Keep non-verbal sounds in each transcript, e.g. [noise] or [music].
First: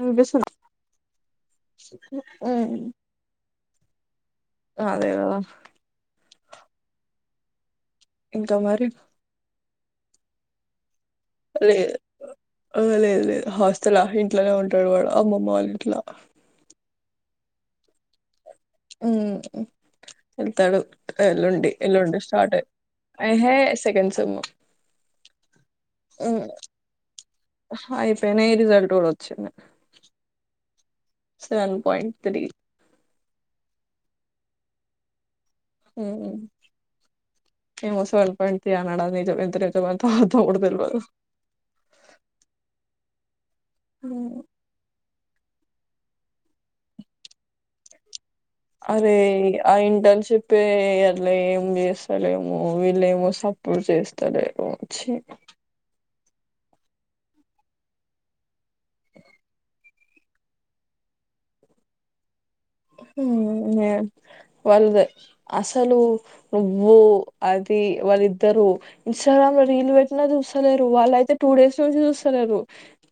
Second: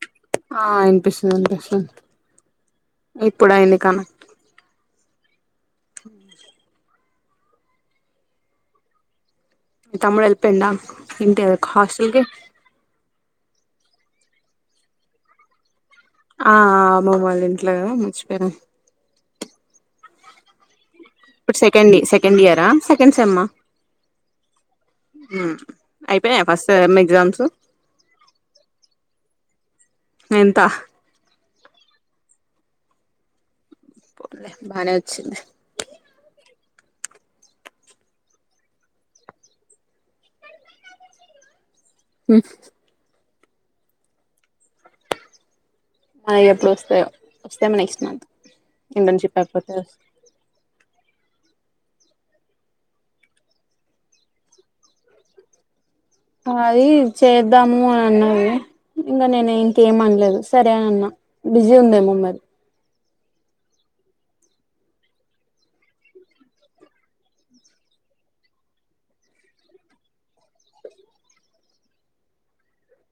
In బిసుందా ఆ వినిపిస్తుంది వినిపిస్తుంది ఉ ఉహ్ ఇప్పుడు అయింది కనెక్ట్ అదేగా ఇంకా మరి మీ తమ్ముడు ఏళ్ళిపేండా ఇంటియాదక్ లే హాస్టల్కి. లేదు లేదు హాస్టలా ఇంట్లనే ఉంటడు వాడు అమ్మమ్మ వాళ్ ఇట్లా. అమ్మమ్ వాళ్ళ ఇంట్లా గదా మర్చిపోయనా ఉహుహ్ ఏళ్తాడు. ఇప్పుడు ఎల్లుండి సెకండ్ ఎల్లుండి సెకండ్ స్టార్ ఇయరా అయ్ సెకండ్ సెమ్ ఆ ఏహే సెకండ్ సేము అయిపోయాయా హుహ్ ఫస్ట్ సెమ్ ఎగ్జామ్స్ అయిపేనే ఈ రిజల్ట్ ఉడోత్ చును ఎంత సెవెన్ పయింట్ త్రీ పోలె బానే వచ్చింది. ఉహుహ్ ఏ వసాద్ వన్ పాయింట్ త్రీ అనడ్ అదే జరుత్ [inaudible] దేల్వదు ఉహ్ అయో అయ్ ఎప్పుడోస్తాయో వస్తేమ్ నెక్స్ట్ మంత్ అరే ఇంటర్న్షిప్ ఆ అయిపోతే ఇంటన్షిపే అట్లా ఏం ఇంగ్ గేస్తలేేమో వీళ్ళ ఏమో సపోర్ట్ చేస్తారమో వచ్చి అది చేద్దాము అని అన్నారు. ఇంగా నేన్ ఇంకేమన్ లేదు సరే అన్నా బిజీ ఉందేమో మరీ ఉహుహ్ మేడం వాళ్ళదే అసలు నువ్వు అది వాళ్ళిద్దరు ఇన్స్టా గంలో రీలు వెట్టినా జుసలేరు వాళ్ళైతే టూ డేస్ నుంచి జుసలేరు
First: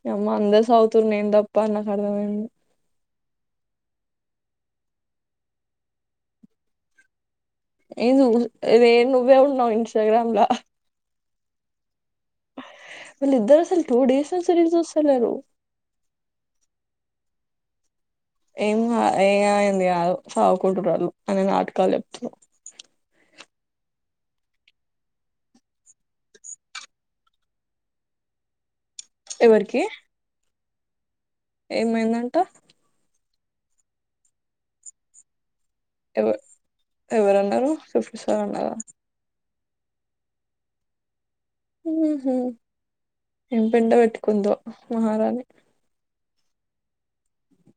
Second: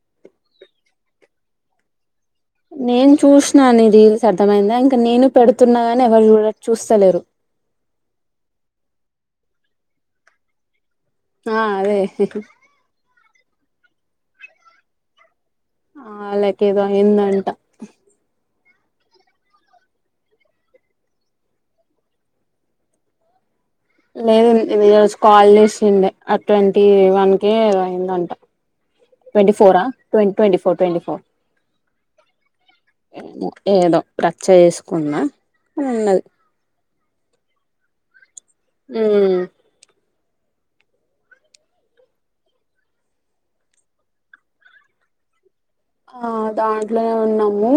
నీ అమ్మ అందరు సౌవుతుర్ నేన్ దప్పా నాక్ అర్వైంద్ నేన్ చూశనా నీ దిల్స్ అద్ తమైందా ఇంకా నేను పెడుతున్నా అనే ఎవరు చూ చూస్తలేరు. ఏ జవుదు ఇదే నువ్వే ఉన్నావు ఇన్స్టాగ్రామ్లా ఆ అదే వీళ్ళ ఇద్దరు అసలు టూ డేస్ నుంచి రీల్స్ చుసాలేరు. ఆ అలాకేదో ఏదో అయిందంటా ఏం గాద్ అయింది గాదు సవుకుంటూరు ఆళ్ళు అన్ని నాటకాలు జెప్తురు. లేదు నీన్ ఈ రోజ్ కాల్ జేచుండే అట్వంటీవ్ వానికి ఏదో అయిందంట. ట్వంటీ ఫోరా ట్వన్ ట్వంటీ ఫోర్ ఏమైందంటా ఏమో ఏదో రచ్చ ఏసుకున్నా అన్ ఉన్నద్ ఎవ ఎవరన్నారు సుపిస్తారన్నార్. ఉహు్ ఉహుహ్ ఏం పేండా వెట్టుకొందో మహారాణి. ఆ దాంట్లోనే ఉన్నాము.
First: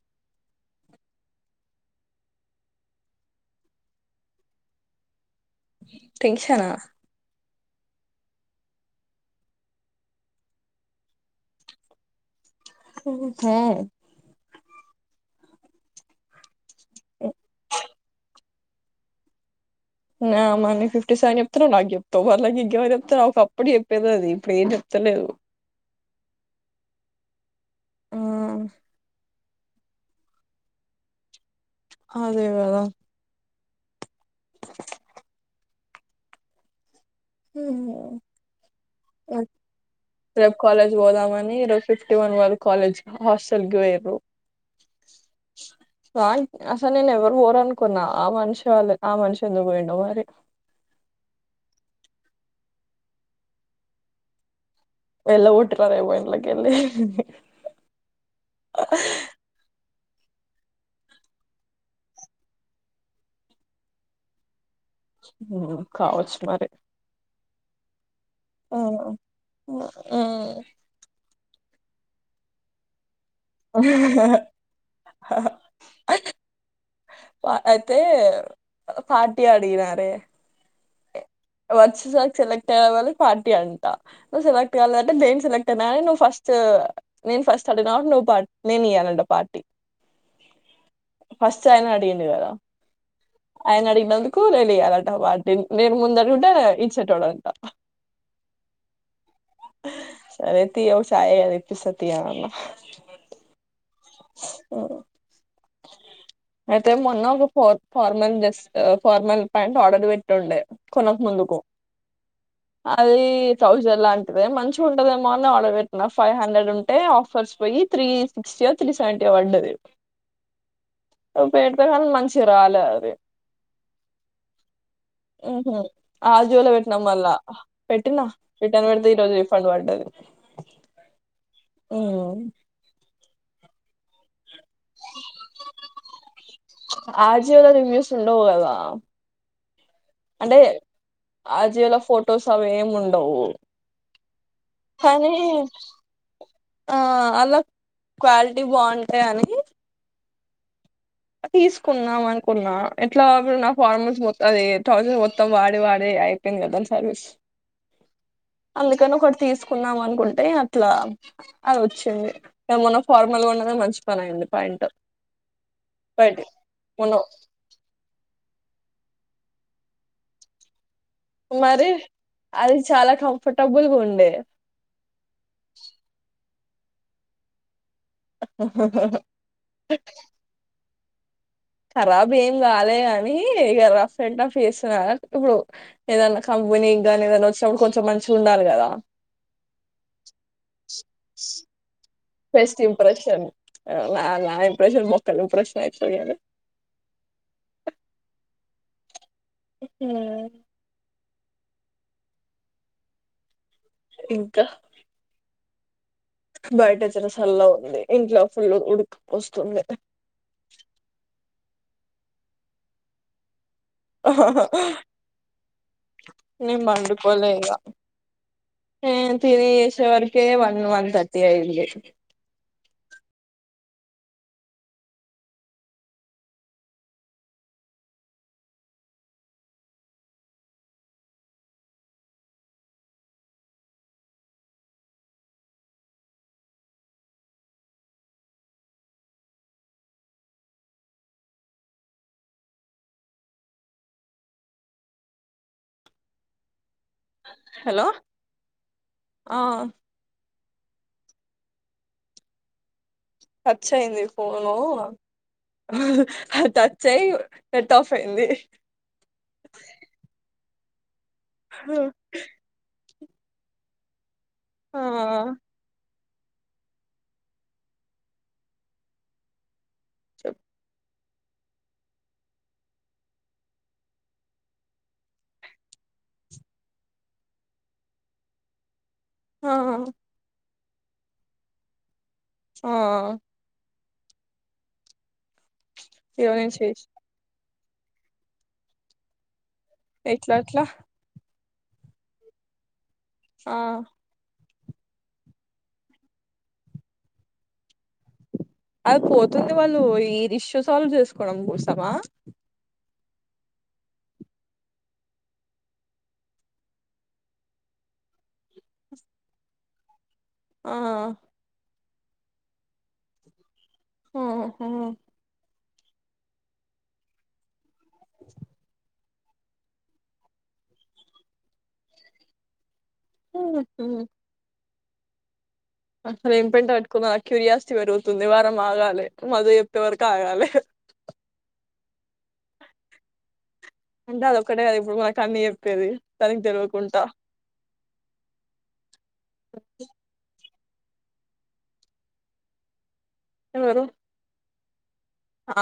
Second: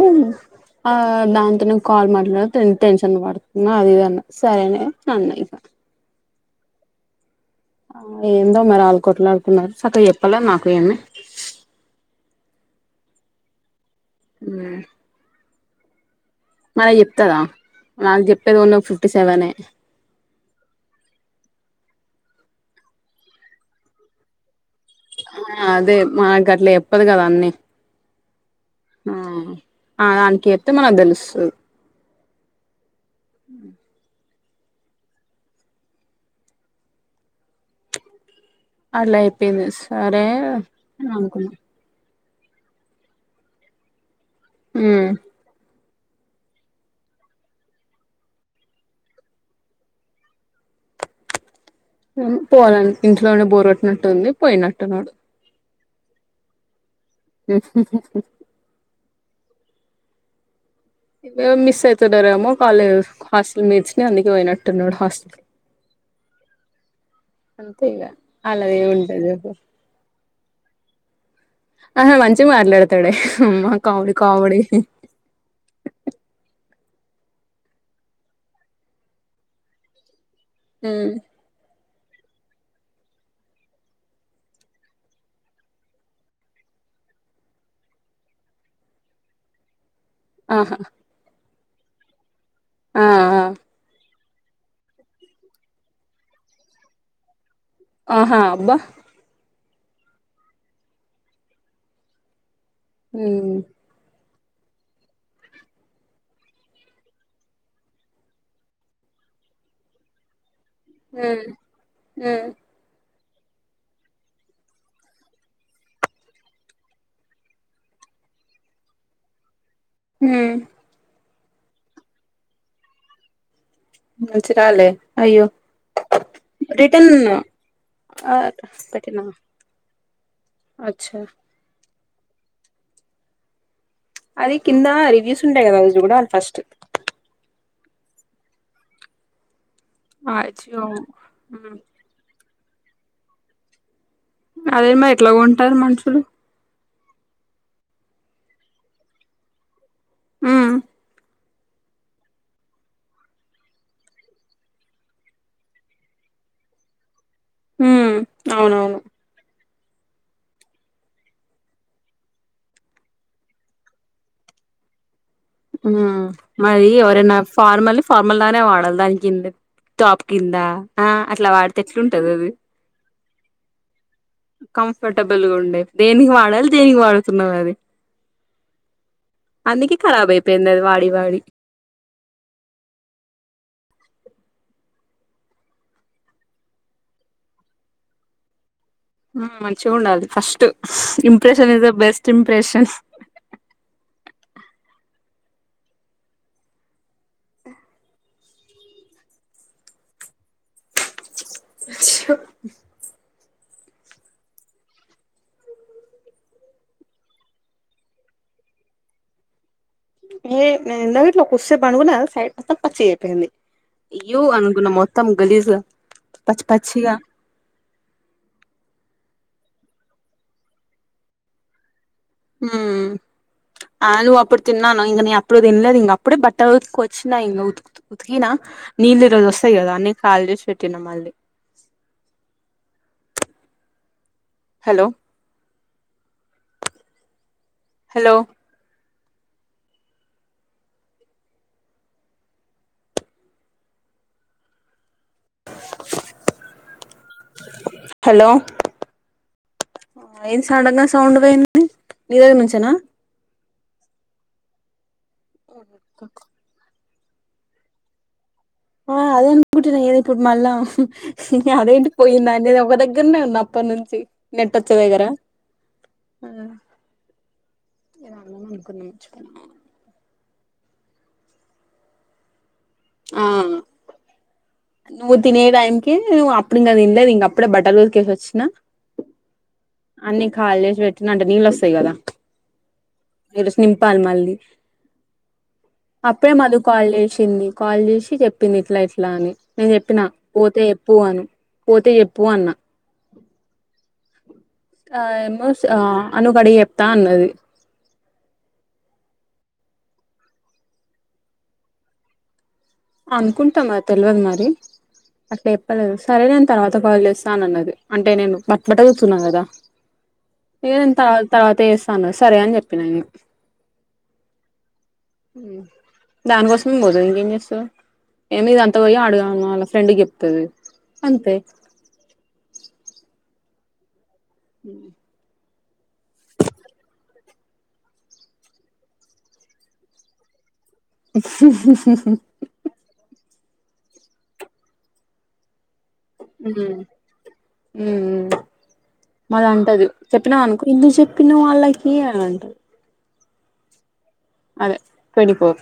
ఆ దాంతోనే కాల్ మాట్లాతు ఇంటెన్షన్ పడుతున్నా అదిదన్న సరే ఆ అన్న ఇంకా టెన్షనా ఆ ఏందో మరి ఆళ్లు కొట్లాడుకున్నారు సక్క చెప్పలే నాకు ఏమి. హుంతే వే మన ఏప్తడా నాగ్ జేప్పడ్ ఉన్న ఒక ఫిఫ్టీ సెవెన్ నా మన్న ఫిఫ్టీ సైన్ జెప్తునవ్ నాగ్ జెప్తావ్ అలాగే ఇంకెవర్ జెప్తావ్ అవ్ ఒక అప్పుడు జేప్పేది అది ఇప్పుడు ఏం జేప్ ఆ అదే మనగ్ గట్లా జేప్పదు గదా అన్నీ ఆహ్ ఆ నా దానికి ఏప్తే మనగ్ దేలుస్తుంది. అదే కదా అ అట్లా చెప్పింది సరే రేపు కాలేజీ అని అనుకున్నా పోదామని డ్రెస్ థిస్ తివన్ వాళ్లు కాలేజ్ హాస్టల్ కి పోయిర్రు ఆ ఆయ్ అసలు నేను ఎవరు పోరనుకున్నా ఆ మనిషి వాళ్లే ఆ మనిషి ఎందుకు పోయిండో మరి పోవాలని ఇంట్లోనే బోరు కొట్టినట్టుంది పోయినట్టు ఉన్నాడు ఇట్లా రే పోయిట్ల కెళ్ళి ఇవే మిస్ అయితుండారేమో కాలేజ్ హాస్టల్ మీర్చని అందుకే పోయినట్ ఆ కావచ్చు మరి అంతే ఇగ అలాది ఏం ఉంటది చెప్పు ఆ ఆహా మంచిగా మాట్లాడతాడే అమ్మ కామెడీ కామెడీ అయితే పార్టీ అడిగినారే ఆ వచ్చేసరికి సెలెక్ట్ అయ్యేవాళ్ళు పార్టీ అంటా సెలెక్ట్ కాలేదంటే అంటే నేను సెలెక్ట్ అయినని నువ్వు ఫస్ట్ నేను ఫస్ట్ అడిగ కాబట్టి నవ్వు నేను ఇయ్యాలనట పార్టీ ఆహా ఫస్ట్ ఆయన అడిగిండు కదా ఆ ఆ ఆయన అడిగినందుకు నేనియాలట వాటి నేను ముంద రొంటే ఇచ్చేటోడట ఆహా అబ్బా సరే తీ ఒక ఛాయ కదా ఇప్పిస్తా తీ అని అన్న హ ఓ అయితే మొన్న ఒక ఫార్ formal dress formal pant order పెట్టుండే కొనక ఉమ్ ముందుకు ఉమ్ అది థౌజండ్ లాంటిదే మంచిగా ఉంటదేమో అని ఆర్డర్ పెట్టిన ఫైవ్ హండ్రెడ్ ఉంటే ఆఫర్స్ పోయి three six years three seventy పడ్డది ఆ పెడితే కానీ మంచిగా రాలే అది మంచిరాలే అయ్యో ఆ జీలో పెట్టినాం రిటర్న్ మళ్ళా పెట్టినా ఆ రిటర్న్ పెట్ పెట్టినా ఈరోజు రిఫండ్ పడ్డది అచ్చా ఓ అది కింద రివ్యూస్ ఉంటాయి కదా అవి చూడాలి ఫస్ట్ ఆజియోలో రివ్యూస్ ఉండవు కదా అంటే అయ్యో ఆజీల ఫొటోస్ అవేమి ఉండవు అదేమా ఎట్లా కానీ కొంటారు మనుషులు ఆ అలా క్వాలిటీ బాగుంటాయి అని ఉ తీసుకున్నాం అనుకున్నా ఎట్లా నా ఫార్మల్స్ పోత్తది టస్ పోస్తాం వాడి వాడి అయిపోయింది కద దాని సర్వీస్ ఉమ్ అవునవును అందుకని ఒకటి తీసుకు కున్నాం అనుకుంటే అట్లా అది వచ్చింది ఏమన్నా ఫార్మల్ గా కొన్నదే మంచి పని అయింది పాయింట్ ఇంటర్ ఉ మరి ఎవరన్నా ఫార్మల్ ఫార్ మళ్ళానే వాడాలి దాని కింద టాప్ కింద ఆ అట్లా వాడితే మరి ఎట్లుంటది అది చాలా కంఫర్టబుల్గా ఉండే కంఫర్టబుల్ గా ఉండే దేనికి వాడాలి దేనికి పాడుతున్నారు అది ఆహా, హా హా! లేదు, వాడి వాడి. ఖరాబ్ ఏం గాలే గానీ, ఇగ రాఫెన్‌టాఫ్ జేస్తున్నారు గదా, ఇప్పుడు ఏదన్నా కంపెనీ. ఇంగానీ ఏదన్నా వచ్చినప్పుడు, కొంచెం మంచిగా ఉండాల గదా. మ్మ్ మంచిగా ఉండాలి first impression is the best best impression impression, నా నా ఇంప్రెషన్ బోత్. క్కలు ప్రశ్న అయిపోయింది. ఉమ్హు. అయ్యో! ఇంకా? బయట జర సల్లగా ఉంది, ఇంట్లో ఫుల్ ఉడికిపోస్తుంది. ఏ, నేను ఇందాక అట్ల కుసేప్ పండుకున గదా, సైడ్ మొత్తం పచ్చి అయిపోయింది. ఇయ్యో! అనుకున్న మొత్తం గలీజ్గా, పచ్చి నేను పచ్చిగా. పండుకోలే ఇగ నేను తిని చేసే వరకే, వన్ వన్ థర్టీ అయింది. ఉమ్మ్. ఆలు అప్పుడు తిన్నాను, ఇగ నే అప్పుడు తినలేదు. ఇంక అప్పుడే బట్టా ఉతికి వచ్చిన ఇగ ఉ ఉతికినా. నీళ్లు ఈరోజు వస్తాయి గదా, అన్ని కాల్ జేసి బెట్టిన మళ్లీ. హలో! హలో. Hello hello. ఆ ఏంది సడన్ గా సౌండ్ వేయింది. నీ దగ్గర నుంచేనా. టచ్ అయింది. ఫోను హీ హీ చేయు, నెట్ ఆఫ్ అయింది. ఆ అదే అనుకుంటున్నా, ఏది ఇప్పుడు మళ్ల అదేంటి పోయింద అంటే ఒక దగ్గర. దగ్గరనే ఉన్న అప్పటి నుంచి నెట్ వచ్చా? ఆ దగ్గర. ఆహా! ఏదో అందాం అనుకున్న మర్చిపోవున. చెప్? ఆ. నువ్వు తినే టైంకి నువ్ అప్పుడు ఇగా తినలేదు, ఇగ అప్పుడే బట్టలు ఉతికేసి వచ్చిన. ఆ అన్నీ ఖాళీ జేసి వేట్టిన అంటే, నీళ్లు వస్తాయి కదా? ఆ. చెప్పాలి? మళ్లీ అప్పుడే ఇరవై మధు నిమిషాలు కాల్ జేసింది. కాల్ జేసి జేప్పింది. ఇట్లా ఇట్లా అని నేను చెప్పిన ఎట్లా పోతే అట్లా ఎప్పు అను. పోతే జేప్పు అన్న. ఆ. ఆ ఏమో, అనుకాడిగి జేప్తా అన్నది అది పోతుంది వాళ్లు, ఈ రిష్యూ సాల్వ్ చేసుకోవడం కోసమా? అనుకుంటా మరి, తెల్వదు మరి. అట్లా చెప్పలేదు. సరేలే నేను తర్వాత కాల్ జేస్తా అన్నది అంటే, నేను బట్టలు ఉతుకుతూన్నా గదా. ఇగ ఆ నేను త తర్వాత జేస్తా అన్నది, సరే అని చెప్పిన ఇగ. ఉహూ హుం. మ్, దానికోసమే పోతారు ఇంకేం జేస్తారు. ఏమి ఇదంతా ఓయి అడగాల అలా ఫ్రెండ్ కి, జేప్తుంది అంతే. Kick kick. హుమ్ హ్మ్. ఉమ్మ్. అసలు ఏం పెంట పట్టుకుందా నా క్యూరియాసిటీ పెరుగుతుంది. వారం ఆగాలే మధు చెప్పే వరకు ఆగాలే. ఉహుం హు. అంటే అదొక్కటే కదా, ఇప్పుడు మనకి అన్నీ చెప్పేది. దానికి ఉమ్, తెలియకుండా మ్ మ్ మళ్ల అంటది! చెప్పినవు అనుకో. ఎందుకు? చెప్పినవు వాళ్లకి అంటాది. ఎవరు అదే ట్వంటీ ఫోర్ అ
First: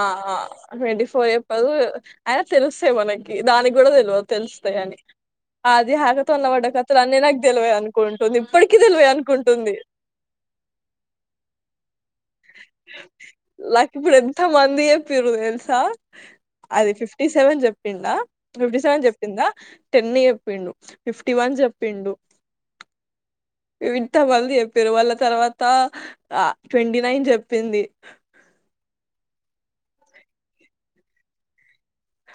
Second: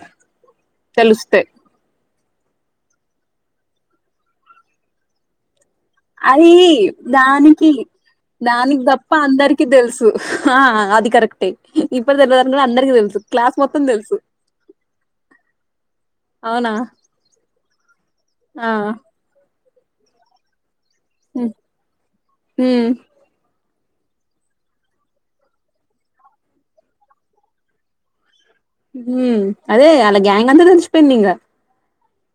ఆ ట్వంటి ఫోర్ తెలుస్తే చెప్పదు అయినా తెలుస్తాయి మనకి దానిక్ కూడ తెలివద్ తెలుస్తాయి అని అది ఆకత ఉన్న అది పడ్డకతలు అన్న నాకు దానికి తెలివదు అనుకుంటుంది ఇప్పటికి తేల్వై అనుకుంటుంది అ ఆ అది కరెక్టే ఇప్పుడు తెలిదని కూడా అందరికీ తెలుసు క్లాస్ మొత్తం లక్ ఇప్పుడు తెలుసు ఎంత మంది చెప్పిరు తెల్సా అవునా అది ఫిఫ్టీ సెవెన్ చెప్పిందా ఆ ఫిఫ్టీ సెవెన్ చెప్పిందా టెన్ చెప్పిండు ఫిఫ్టీ హ్మ్ వన్ చెప్పిండు హ్మ్ ఇవింత మంది చెప్పిరు వాళ్ళ తర్వాత ట్వంటీ నైన్ చెప్పింది ఉమ్ అదే అలా గ్యాంగ్ అంత తెలిసిపోయింద్ ఇగ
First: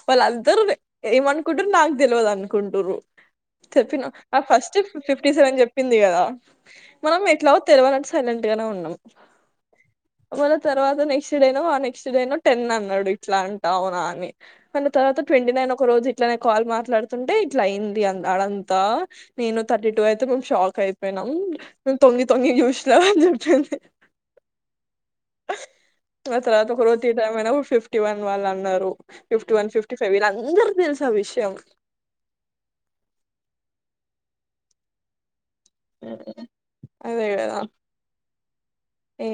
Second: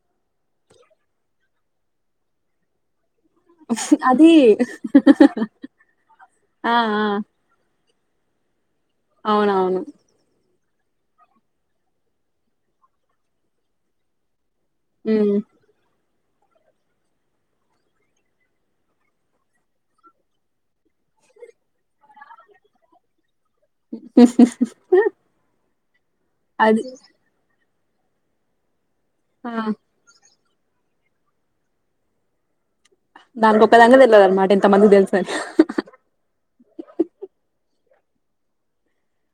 వాళ్లందరునె ఏమనుకుంటుర్ నాక్ తెల్వదు అనుకుంటురు చెప్పిన అది ఆ ఫస్ట్ ఫిఫ్టీ సెవెన్ చెప్పింది కదా ఆ ఆ మనం ఎట్ల తెలవానట్ సైలెట్గానే ఉన్నాం అవునవును మళ్ళ తర్వాత next day no next day no ten అన్నాడు ఇట్ల అంట అవునా అని మళ్ళీ తరువాత హ్మ్ ట్వంటీ నైన్ ఒక రోజి ఇట్లానే కాల్ మాట్లాడుతుంటే ఇట్లా అయింది అ అడంతా నేను థర్టీ టూ అయితే మేము షాక్ అయిపోయిన నౌన్ తొంగి తొంగి చూసిన [inaudible] ఆ తర్వాత ఒక అది రోజ్ టీ టైం అ ఫిఫ్టీ వన్ వాళ్ళు అన్నారు ఆ ఫిఫ్టీ వన్ ఫిఫ్టీ ఫైవ్ వీళ్ళంత్ అందార్క్ తేల్స్ ఆ విషయం దాన్క్ ఒక్కదానికే తేల్వద్ అన్మాట ఇంత మందికి తెలుసు అని అదే కదా ఏ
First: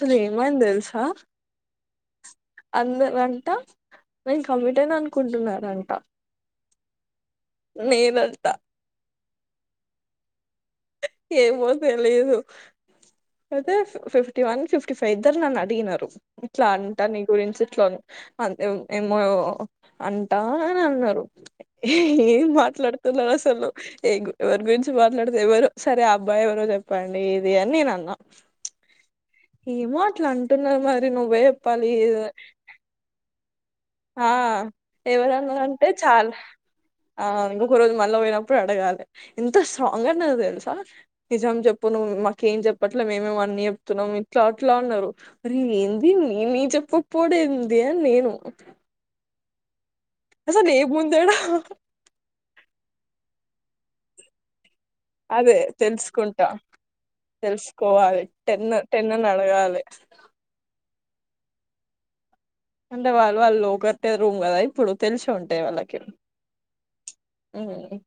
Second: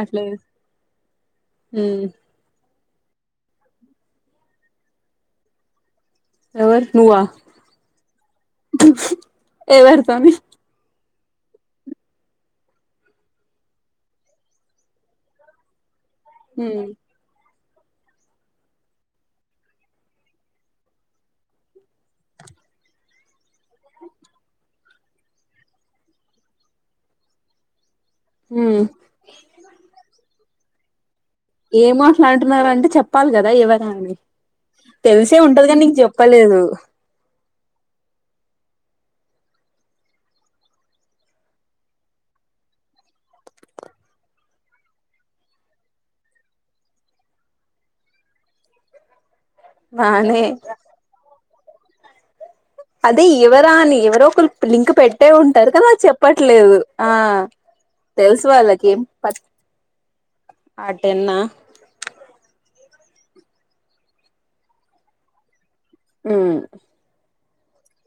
అట్లే తెలుసా హ్మ్ అందర్ అంట నేన్ కమిటెడ్ అనుకుంటున్నారాంట ఎవర్ నువ్వా నేనంట ఎవర్తోని ఏమో తేలీదు అయితే ఫిఫ్టీ వన్ ఫిఫ్టీ ఫైవ్ ఇద్దరు నన్ను అడిగినారు ఇట్లా హ్మ్ అంటా నీ గురించి ట్లోన్ అదే ఏమో అంటా అని అన్నారు ఎం మాట్ ట్లడ్తున్నార్ అసలు ఏ ఎవరి గురించి మాట్లాడితే ఎవరు సరే ఆ అబ్బాయి ఎవరో చెప్పండి ఇది అని నేనన్న హ్మ్ ఏమో అట్లంటున్నారు మరి నువ్వే చెప్పాలి ఏమో అట్లాంటున్నార్ అంటే చెప్పాలి కదా ఎవరా అని ఆ తెలిసే ఉంటది కాని ఎవరన్నారంటే నీక్ చెప్ చాలా చెప్పలేదు ఆ నువ్కొరోజు మళ్ళపోయినప్పుడు అడగాలి ఇంత స్ట్రాంగ్ అనేది తెలుస అ నిజం చెప్పు నువ్ మాక ఏం చెప్పట్లే మేమేం అన్ని చెప్తున్నాం ఇట్లా అట్లా అన్నారు. అరే ఏంది నేన్ ఏం చెప్పక్పోడెంది అని నేను బానే అసల్ ఏముందడా అదే ఎవరా అని ఎవరో ఒకుల్ లింక్ పెట్టే అదే ఉంటారు కదా అది తెలుసుకుంటా చెప్పట్లేదు ఆ తెలుసు వాళ్ళకి ఏం పచ్ ఆలే అట్టేన్నా అంటే వాళ్ళు వాళ్ళు లో కట్టే రూమ్ కదా ఇప్పుడు తెలిసే ఉంటాయి వాళ్ళక్ ఉమ్ ఉమ్హ్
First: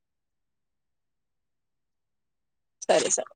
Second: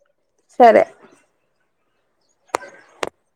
సరే సరే సర్